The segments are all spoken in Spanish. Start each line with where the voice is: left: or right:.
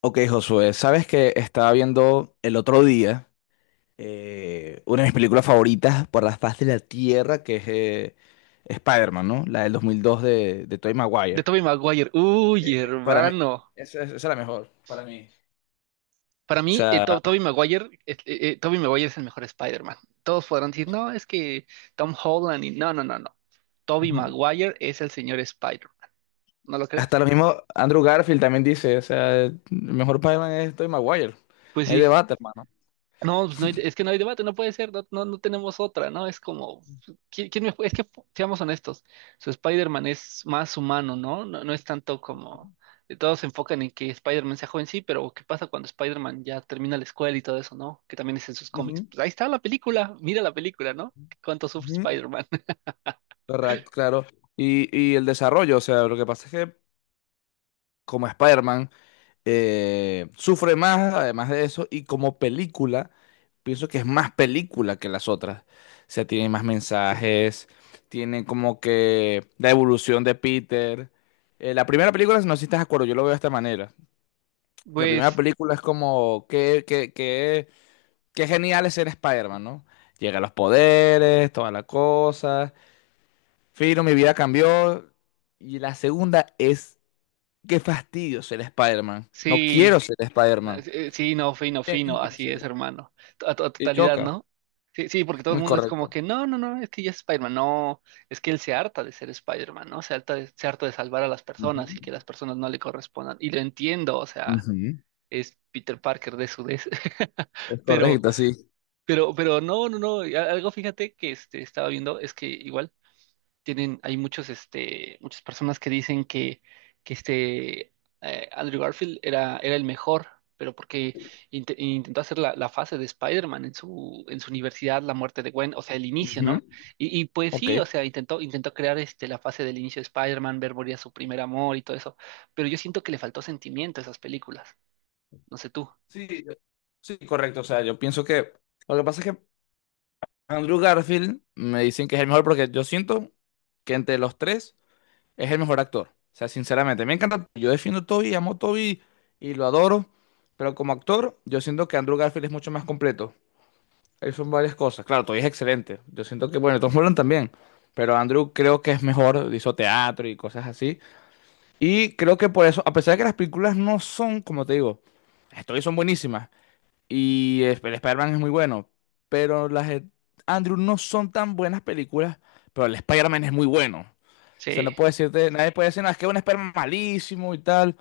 left: Ok, Josué, sabes que estaba viendo el otro día una de mis películas favoritas por la faz de la Tierra, que es Spider-Man, ¿no? La del 2002 de Tobey
right: De
left: Maguire.
right: Tobey Maguire. Uy,
left: Para mí,
right: hermano.
left: esa es la mejor, para mí. O
right: Para mí,
left: sea,
right: Tobey Maguire es el mejor Spider-Man. Todos podrán decir, no, es que Tom Holland y no, no, no, no. Tobey
left: ujú.
right: Maguire es el señor Spider. ¿No lo crees?
left: Hasta lo mismo Andrew Garfield también dice, o sea, el mejor Spider-Man es Tobey Maguire.
right: Pues
left: No hay
right: sí.
left: debate, hermano.
right: No, pues es que no hay debate, no puede ser, no, no, no tenemos otra, ¿no? Es como, ¿quién mejor? Es que, seamos honestos, su Spider-Man es más humano, ¿no? No, no es tanto como, todos se enfocan en que Spider-Man sea joven, sí, pero ¿qué pasa cuando Spider-Man ya termina la escuela y todo eso, ¿no? Que también es en sus cómics.
left: Ujú,
right: Pues ahí está la película, mira la película, ¿no? ¿Cuánto sufre
left: ujú.
right: Spider-Man?
left: Correcto, claro. Y el desarrollo, o sea, lo que pasa es que como Spider-Man sufre más además de eso y como película, pienso que es más película que las otras. O sea, tiene más mensajes, tiene como que la evolución de Peter. La primera película, si no sé si estás de acuerdo, yo lo veo de esta manera. La primera
right: Pues
left: película es como que genial es ser Spider-Man, ¿no? Llega a los poderes, toda la cosa. Fino, mi vida cambió. Y la segunda es, qué fastidio ser Spider-Man. No
right: sí.
left: quiero ser Spider-Man.
right: Sí, no, fino,
left: Bien,
right: fino,
left: quiere
right: así
left: ser.
right: es, hermano. A
left: Y
right: totalidad,
left: choca.
right: ¿no? Sí, sí, porque todo el
left: Muy
right: mundo es como
left: correcto.
right: que, no, no, no, es que ya es Spider-Man, no, es que él se harta de ser Spider-Man, ¿no? Se harta de salvar a las personas
left: Ujú,
right: y que las personas no le correspondan. Y lo entiendo, o sea,
left: ujú.
right: es Peter Parker de su vez.
left: Es
right: Pero,
left: correcto, sí.
right: pero no, no, no, y algo fíjate que este, estaba viendo, es que igual tienen, hay muchos, este, muchas personas que dicen que este Andrew Garfield era el mejor, pero porque intentó hacer la fase de Spider-Man en su universidad, la muerte de Gwen, o sea, el inicio,
left: Ujú.
right: ¿no? Y pues
left: Ok.
right: sí, o sea, intentó crear este, la fase del inicio de Spider-Man, ver morir a su primer amor y todo eso, pero yo siento que le faltó sentimiento a esas películas, no sé tú.
left: Sí, sí, correcto. O sea, yo pienso que lo que pasa es que Andrew Garfield me dicen que es el mejor porque yo siento que entre los tres es el mejor actor. O sea, sinceramente, me encanta. Yo defiendo a Toby, amo a Toby y lo adoro. Pero como actor, yo siento que Andrew Garfield es mucho más completo. Ahí son varias cosas. Claro, Toy es excelente. Yo siento que, bueno, Tom Holland también. Pero Andrew creo que es mejor, hizo teatro y cosas así. Y creo que por eso, a pesar de que las películas no son, como te digo, las de Toy son buenísimas. Y el Spider-Man es muy bueno. Pero las de Andrew no son tan buenas películas. Pero el Spider-Man es muy bueno. O sea, no
right: Sí.
left: puede decirte, nadie puede decir, no, es que es un Spider-Man malísimo y tal.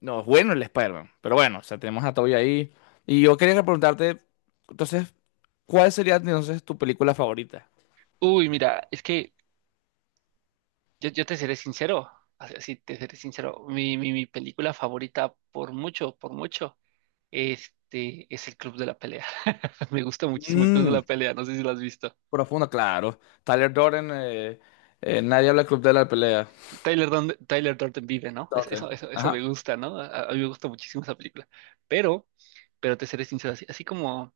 left: No, es bueno el Spider-Man. Pero bueno, o sea, tenemos a Toby ahí. Y yo quería preguntarte, entonces, ¿cuál sería entonces tu película favorita?
right: Uy, mira, es que yo te seré sincero, así te seré sincero. Mi película favorita, por mucho, este, es El Club de la Pelea. Me gusta muchísimo El Club de
left: Mm,
right: la Pelea, no sé si lo has visto.
left: Profundo, claro. Tyler Durden, nadie habla del Club de la Pelea.
right: Tyler Durden vive, ¿no? Eso,
left: Durden.
right: eso, eso me
left: Ajá.
right: gusta, ¿no? A mí me gusta muchísimo esa película. Pero, pero te seré sincero, así, así como.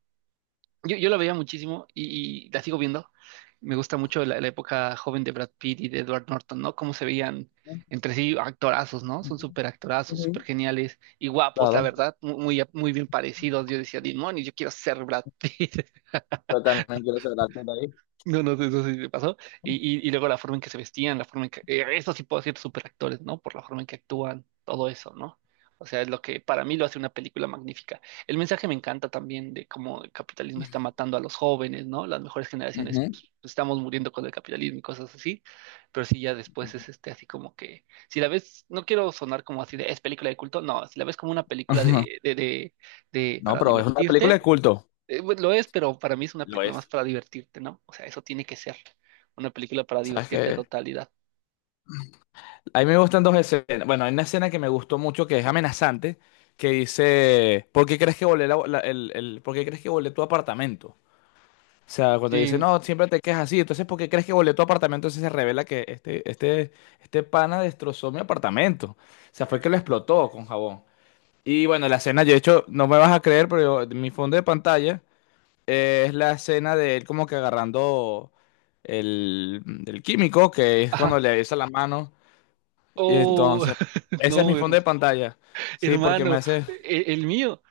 right: Yo la veía muchísimo y la sigo viendo. Me gusta mucho la época joven de Brad Pitt y de Edward Norton, ¿no? Cómo se veían
left: Ujú,
right: entre sí actorazos, ¿no? Son súper actorazos,
left: ujú,
right: súper geniales y guapos, la
left: claro.
right: verdad, muy, muy, bien parecidos. Yo decía, Dimoni, yo quiero ser Brad Pitt.
left: Yo también quiero ser actor de ahí.
right: No, no, eso sí me pasó. Y, y luego la forma en que se vestían, la forma en que. Eso sí puedo decir superactores, ¿no? Por la forma en que actúan, todo eso, ¿no? O sea, es lo que para mí lo hace una película magnífica. El mensaje me encanta también de cómo el capitalismo está matando a los jóvenes, ¿no? Las mejores generaciones
left: Ujú,
right: pues, estamos muriendo con el capitalismo y cosas así. Pero sí, ya después
left: ujú.
right: es este así como que. Si la ves, no quiero sonar como así de es película de culto, no, si la ves como una película de, de, de, de
left: No,
right: para
left: pero es una película
right: divertirte
left: de culto.
right: pues, lo es, pero para mí es una
left: Lo
right: película más
left: es.
right: para divertirte, ¿no? O sea, eso tiene que ser una película para
left: ¿Sabes
right: divertirte a
left: qué?
right: totalidad.
left: A mí me gustan dos escenas. Bueno, hay una escena que me gustó mucho que es amenazante, que dice: ¿Por qué crees que volé? ¿Por qué crees que volé tu apartamento? O sea, cuando dice,
right: Sí,
left: no, siempre te quejas así, entonces, ¿por qué crees que volé tu apartamento? Entonces se revela que este pana destrozó mi apartamento. O sea, fue que lo explotó con jabón. Y bueno, la escena, yo de hecho, no me vas a creer, pero mi fondo de pantalla es la escena de él como que agarrando el, el químico, que es cuando
right: ajá.
left: le besa la mano. Y
right: Oh,
left: entonces, ese es
right: no,
left: mi fondo de pantalla. Sí, porque me
right: hermano,
left: hace.
right: el, mío,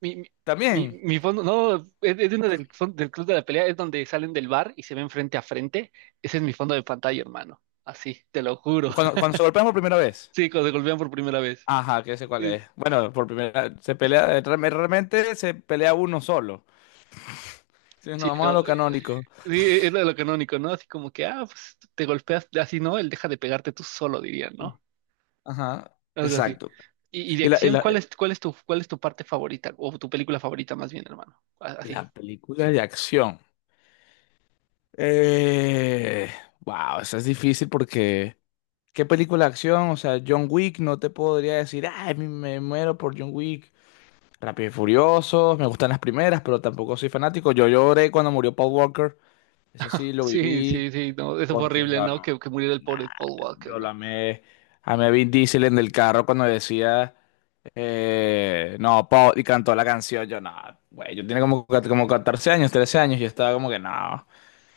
right: mi, mi, mi-
left: También,
right: mi fondo, no, es de uno del Club de la Pelea, es donde salen del bar y se ven frente a frente. Ese es mi fondo de pantalla, hermano. Así, te lo juro.
left: cuando, cuando se golpean por primera vez.
right: Sí, cuando se golpean por primera vez.
left: Ajá, que sé cuál
right: Eh,
left: es. Bueno, por primera se pelea, realmente se pelea uno solo. Si nos
right: Sí,
left: vamos a lo
right: no,
left: canónico.
right: sí, es lo canónico, ¿no? Así como que, ah, pues te golpeas, así no, él deja de pegarte tú solo, diría, ¿no?
left: Ajá,
right: Algo así.
left: exacto.
right: Y de
left: Y la, y
right: acción,
left: la,
right: ¿cuál es tu parte favorita? O tu película favorita, más bien, hermano. Así.
left: la película de acción. Eh, wow, esa es difícil porque. ¿Qué película de acción? O sea, John Wick, no te podría decir, ay, me muero por John Wick. Rápido y Furiosos, me gustan las primeras, pero tampoco soy fanático. Yo lloré cuando murió Paul Walker, eso sí lo
right: Sí, sí,
left: viví,
right: sí, no, eso fue
left: porque
right: horrible,
left: yo,
right: ¿no?
left: nah,
right: Que muriera el pobre Paul Walker,
left: yo lo
right: ¿no?
left: amé, amé a Vin Diesel en el carro cuando decía, no, Paul, y cantó la canción, yo no, güey, yo tenía como 14 años, 13 años, y estaba como que no,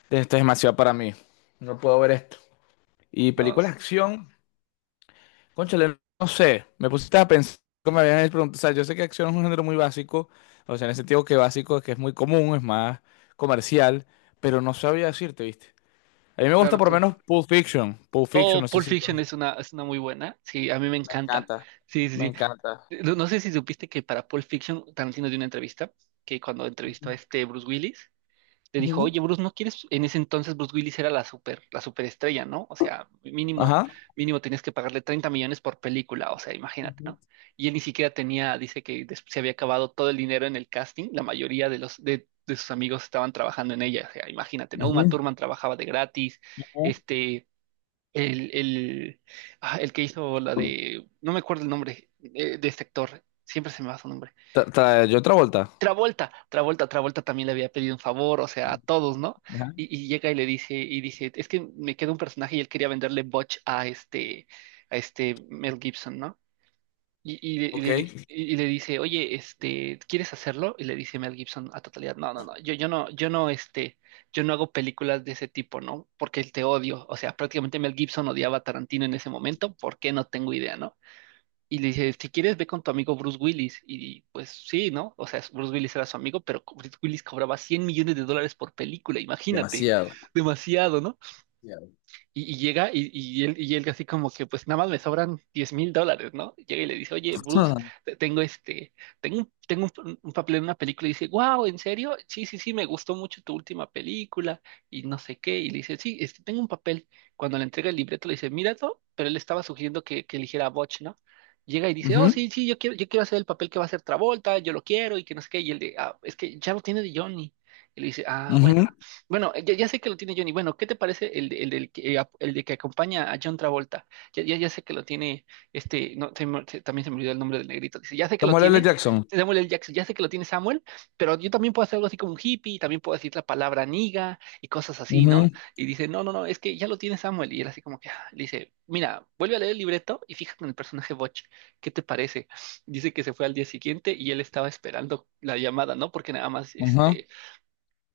left: esto es demasiado para mí, no puedo ver esto. Y
right: No, sí,
left: películas de acción. Cónchale, no sé, me pusiste a pensar, que me habían preguntado, o sea, yo sé que acción es un género muy básico, o sea, en el sentido que básico es que es muy común, es más comercial, pero no sabía decirte, ¿viste? A mí me gusta
right: claro,
left: por lo
right: claro.
left: menos Pulp Fiction, Pulp Fiction,
right: Oh,
left: no sé
right: Pulp
left: si...
right: Fiction es una muy buena. Sí, a mí me
left: Me
right: encanta.
left: encanta,
right: Sí, sí,
left: me encanta.
right: sí. No, no sé si supiste que para Pulp Fiction Tarantino dio una entrevista, que cuando entrevistó a este Bruce Willis, le dijo,
left: Ujú.
right: oye, Bruce, ¿no quieres? En ese entonces Bruce Willis era la superestrella, ¿no? O sea, mínimo,
left: Ajá.
right: mínimo tenías que pagarle 30 millones por película, o sea, imagínate,
left: Ujú.
right: ¿no? Y él ni siquiera tenía, dice que se había acabado todo el dinero en el casting, la mayoría de sus amigos estaban trabajando en ella, o sea, imagínate, ¿no? Uma
left: Ujú.
right: Thurman trabajaba de gratis, este, el, el, el que hizo la de, no me acuerdo el nombre de este actor, siempre se me va su nombre.
left: Yo otra vuelta.
right: Travolta también le había pedido un favor, o sea, a todos, ¿no?
left: Ajá.
right: Y llega y le dice, y dice, es que me queda un personaje y él quería venderle Butch a este Mel Gibson, ¿no? Y, y le, y
left: Ok.
right: le di- y- y le dice, oye, este, ¿quieres hacerlo? Y le dice Mel Gibson a totalidad, no, no, no, yo no hago películas de ese tipo, ¿no? Porque te odio. O sea, prácticamente Mel Gibson odiaba a Tarantino en ese momento, ¿por qué? No tengo idea, ¿no? Y le dice, si quieres, ve con tu amigo Bruce Willis. Y pues sí, ¿no? O sea, Bruce Willis era su amigo, pero Bruce Willis cobraba 100 millones de dólares por película, imagínate. Demasiado, ¿no? Y llega y él así como que pues nada más me sobran 10,000 dólares, ¿no? Llega y le dice, oye, Bruce,
left: Ah.
right: tengo este, un papel en una película y dice, wow, ¿en serio? Sí, sí, sí, me gustó mucho tu última película y no sé qué. Y le dice, sí, este, tengo un papel. Cuando le entrega el libreto le dice, míralo, pero él estaba sugiriendo que eligiera a Butch, ¿no? Llega y dice, oh,
left: Ujú,
right: sí, sí, yo quiero hacer el papel que va a hacer Travolta, yo lo quiero y que no sé qué. Y él de, ah, es que ya lo tiene de Johnny. Y le dice, ah, bueno.
left: ujú.
right: Bueno, ya sé que lo tiene Johnny. Bueno, ¿qué te parece el de que acompaña a John Travolta? Ya sé que lo tiene, este, no, también se me olvidó el nombre del negrito. Dice, ya sé que lo
left: Samuel L.
right: tiene
left: Jackson.
right: Samuel L. Jackson, ya sé que lo tiene Samuel, pero yo también puedo hacer algo así como un hippie, también puedo decir la palabra niga y cosas así,
left: Ujú,
right: ¿no? Y dice, no, no, no, es que ya lo tiene Samuel. Y él así como que ah, le dice, mira, vuelve a leer el libreto y fíjate en el personaje Butch, ¿qué te parece? Dice que se fue al día siguiente y él estaba esperando la llamada, ¿no? Porque nada más,
left: ujú,
right: este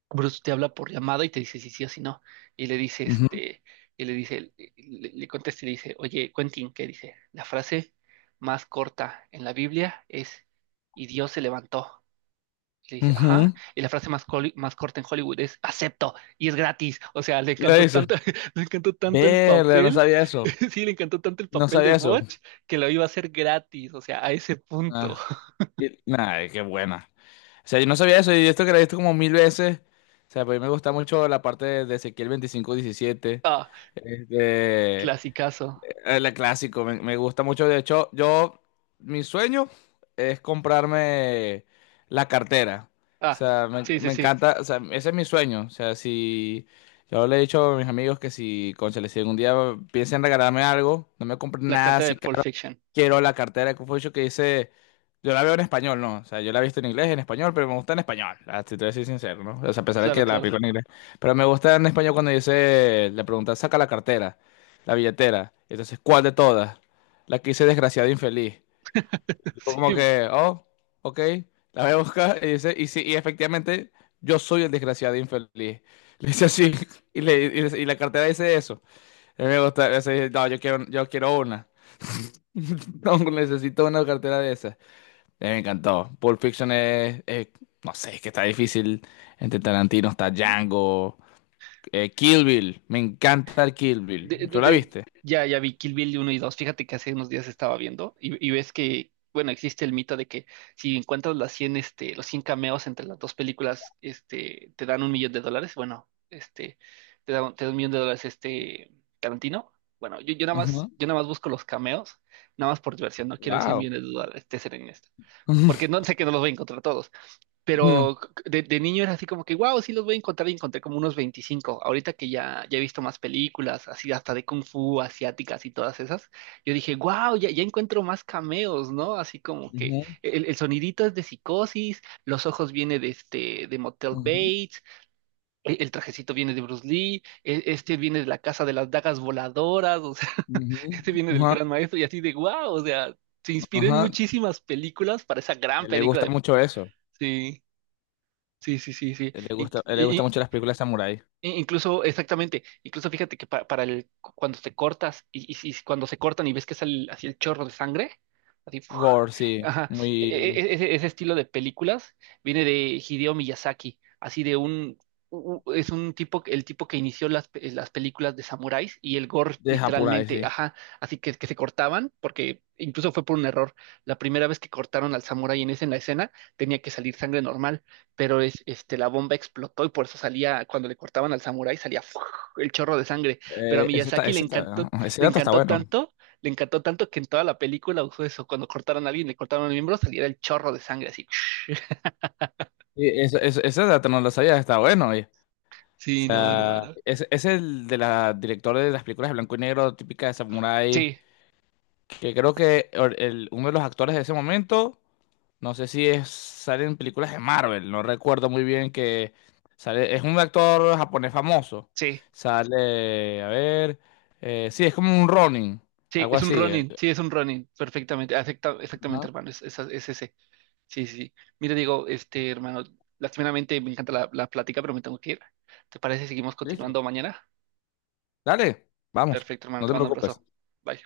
right: Bruce te habla por llamada y te dice si sí o si no. Y le dice,
left: ujú,
right: este, le contesta y le dice, oye, Quentin, ¿qué dice? La frase más corta en la Biblia es, y Dios se levantó. Y le dice, ajá.
left: ujú.
right: Y la frase más corta en Hollywood es, acepto, y es gratis. O sea, le
left: La
right: encantó
left: hizo.
right: tanto, le encantó tanto el
left: Verga, no
right: papel,
left: sabía eso.
right: sí, le encantó tanto el
left: No
right: papel de
left: sabía eso.
right: Butch que lo iba a hacer gratis. O sea, a ese punto.
left: Ah, ay, qué buena. O sea, yo no sabía eso y esto que lo he visto como mil veces. O sea, pues a mí me gusta mucho la parte de Ezequiel 25:17.
right: Ah,
left: Este,
right: clasicazo.
left: el clásico, me gusta mucho. De hecho, yo, mi sueño es comprarme la cartera. O
right: Ah,
left: sea, me,
right: sí, sí,
left: me
right: sí.
left: encanta, o sea, ese es mi sueño. O sea, si yo le he dicho a mis amigos que si, cónchale, si algún día piensan regalarme algo, no me compren
right: La
left: nada
right: carta de
left: así
right: Pulp Fiction.
left: quiero la cartera de Confucio que dice, yo la veo en español, ¿no? O sea, yo la he visto en inglés, en español, pero me gusta en español, ah, si te voy a decir sincero, ¿no? O sea, a pesar de
right: Claro,
left: que la pico
right: claro.
left: en inglés. Pero me gusta en español cuando dice, le pregunta, saca la cartera, la billetera. Entonces, ¿cuál de todas? La que dice desgraciado e infeliz. Y fue
right: Sí.
left: como que, oh, ok, la voy a buscar. Y dice, y sí, y efectivamente, yo soy el desgraciado e infeliz. Le dice así, y la cartera dice eso. A mí me gusta, eso dije, no, yo quiero, una. No, necesito una cartera de esas. Me encantó. Pulp Fiction es, no sé, es que está difícil. Entre Tarantino está Django. Kill Bill, me encanta el Kill Bill.
right: De-
left: ¿Tú
right: de-
left: la
right: de-
left: viste?
right: ya vi Kill Bill uno y dos. Fíjate que hace unos días estaba viendo y ves que, bueno, existe el mito de que si encuentras los 100 cameos entre las dos películas, este, te dan un millón de dólares. Bueno, este, te da un millón de dólares este Tarantino. Bueno, yo, yo nada más,
left: Ajá.
right: yo nada más busco los cameos, nada más por diversión, no quiero el 100
left: Wow.
right: millones de dólares, te seré honesto. Porque no sé que no los voy a encontrar todos,
left: No.
right: pero de niño era así como que, wow, sí los voy a encontrar y encontré como unos 25. Ahorita que ya he visto más películas, así hasta de Kung Fu, asiáticas y todas esas, yo dije, wow, ya encuentro más cameos, ¿no? Así como que
left: Ujú,
right: el sonidito es de Psicosis, los ojos viene de, este, de Motel
left: ujú,
right: Bates, el trajecito viene de Bruce Lee, este viene de la casa de las dagas voladoras, o sea,
left: ujú,
right: este viene del
left: ajá,
right: gran maestro y así de, wow, o sea, se inspiró en
left: ajá. A
right: muchísimas películas para esa gran
left: él le
right: película
left: gusta
right: de.
left: mucho eso.
right: Sí. Sí, sí, sí, sí.
left: A Él le gusta, a él le gusta mucho las películas de samurái.
right: Incluso, exactamente, incluso fíjate que para el, cuando te cortas y cuando se cortan y ves que sale así el chorro de sangre, así, ¡fua!
left: Gore, sí.
right: Ajá, e- e-
left: Muy
right: e, ese, ese estilo de películas viene de Hideo Miyazaki, así de un, es un tipo, el tipo que inició las películas de samuráis y el gore
left: de Japurai,
right: literalmente,
left: sí.
right: ajá, así que se cortaban, porque incluso fue por un error. La primera vez que cortaron al samurái en esa en la escena, tenía que salir sangre normal pero la bomba explotó y por eso salía, cuando le cortaban al samurái, salía ¡fua! El chorro de sangre. Pero a
left: Eh, ese, está-
right: Miyazaki
left: ese, está- ese
right: le
left: dato está
right: encantó
left: bueno.
right: tanto, le encantó tanto que en toda la película usó eso. Cuando cortaron a alguien, le cortaron el miembro, salía el chorro de sangre así.
left: Sí, ese dato no lo sabía, está bueno. Oye. O
right: Sí, no, no,
left: sea,
right: no.
left: es el de la directora de las películas de blanco y negro típica de samurái
right: Sí,
left: que creo que uno de los actores de ese momento, no sé si es, sale en películas de Marvel, no recuerdo muy bien que sale, es un actor japonés famoso.
right: sí,
left: Sale, a ver, sí, es como un Ronin,
right: sí,
left: algo
right: es un
left: así.
right: Ronin, sí, es un Ronin, perfectamente, exactamente,
left: Ajá,
right: hermano, es ese. Sí, sí. Sí. Mira, digo, este, hermano, lastimeramente me encanta la plática, pero me tengo que ir. ¿Te parece si seguimos
left: listo.
right: continuando mañana?
left: Dale, vamos,
right: Perfecto, hermano,
left: no
right: te
left: te
right: mando un abrazo.
left: preocupes.
right: Bye.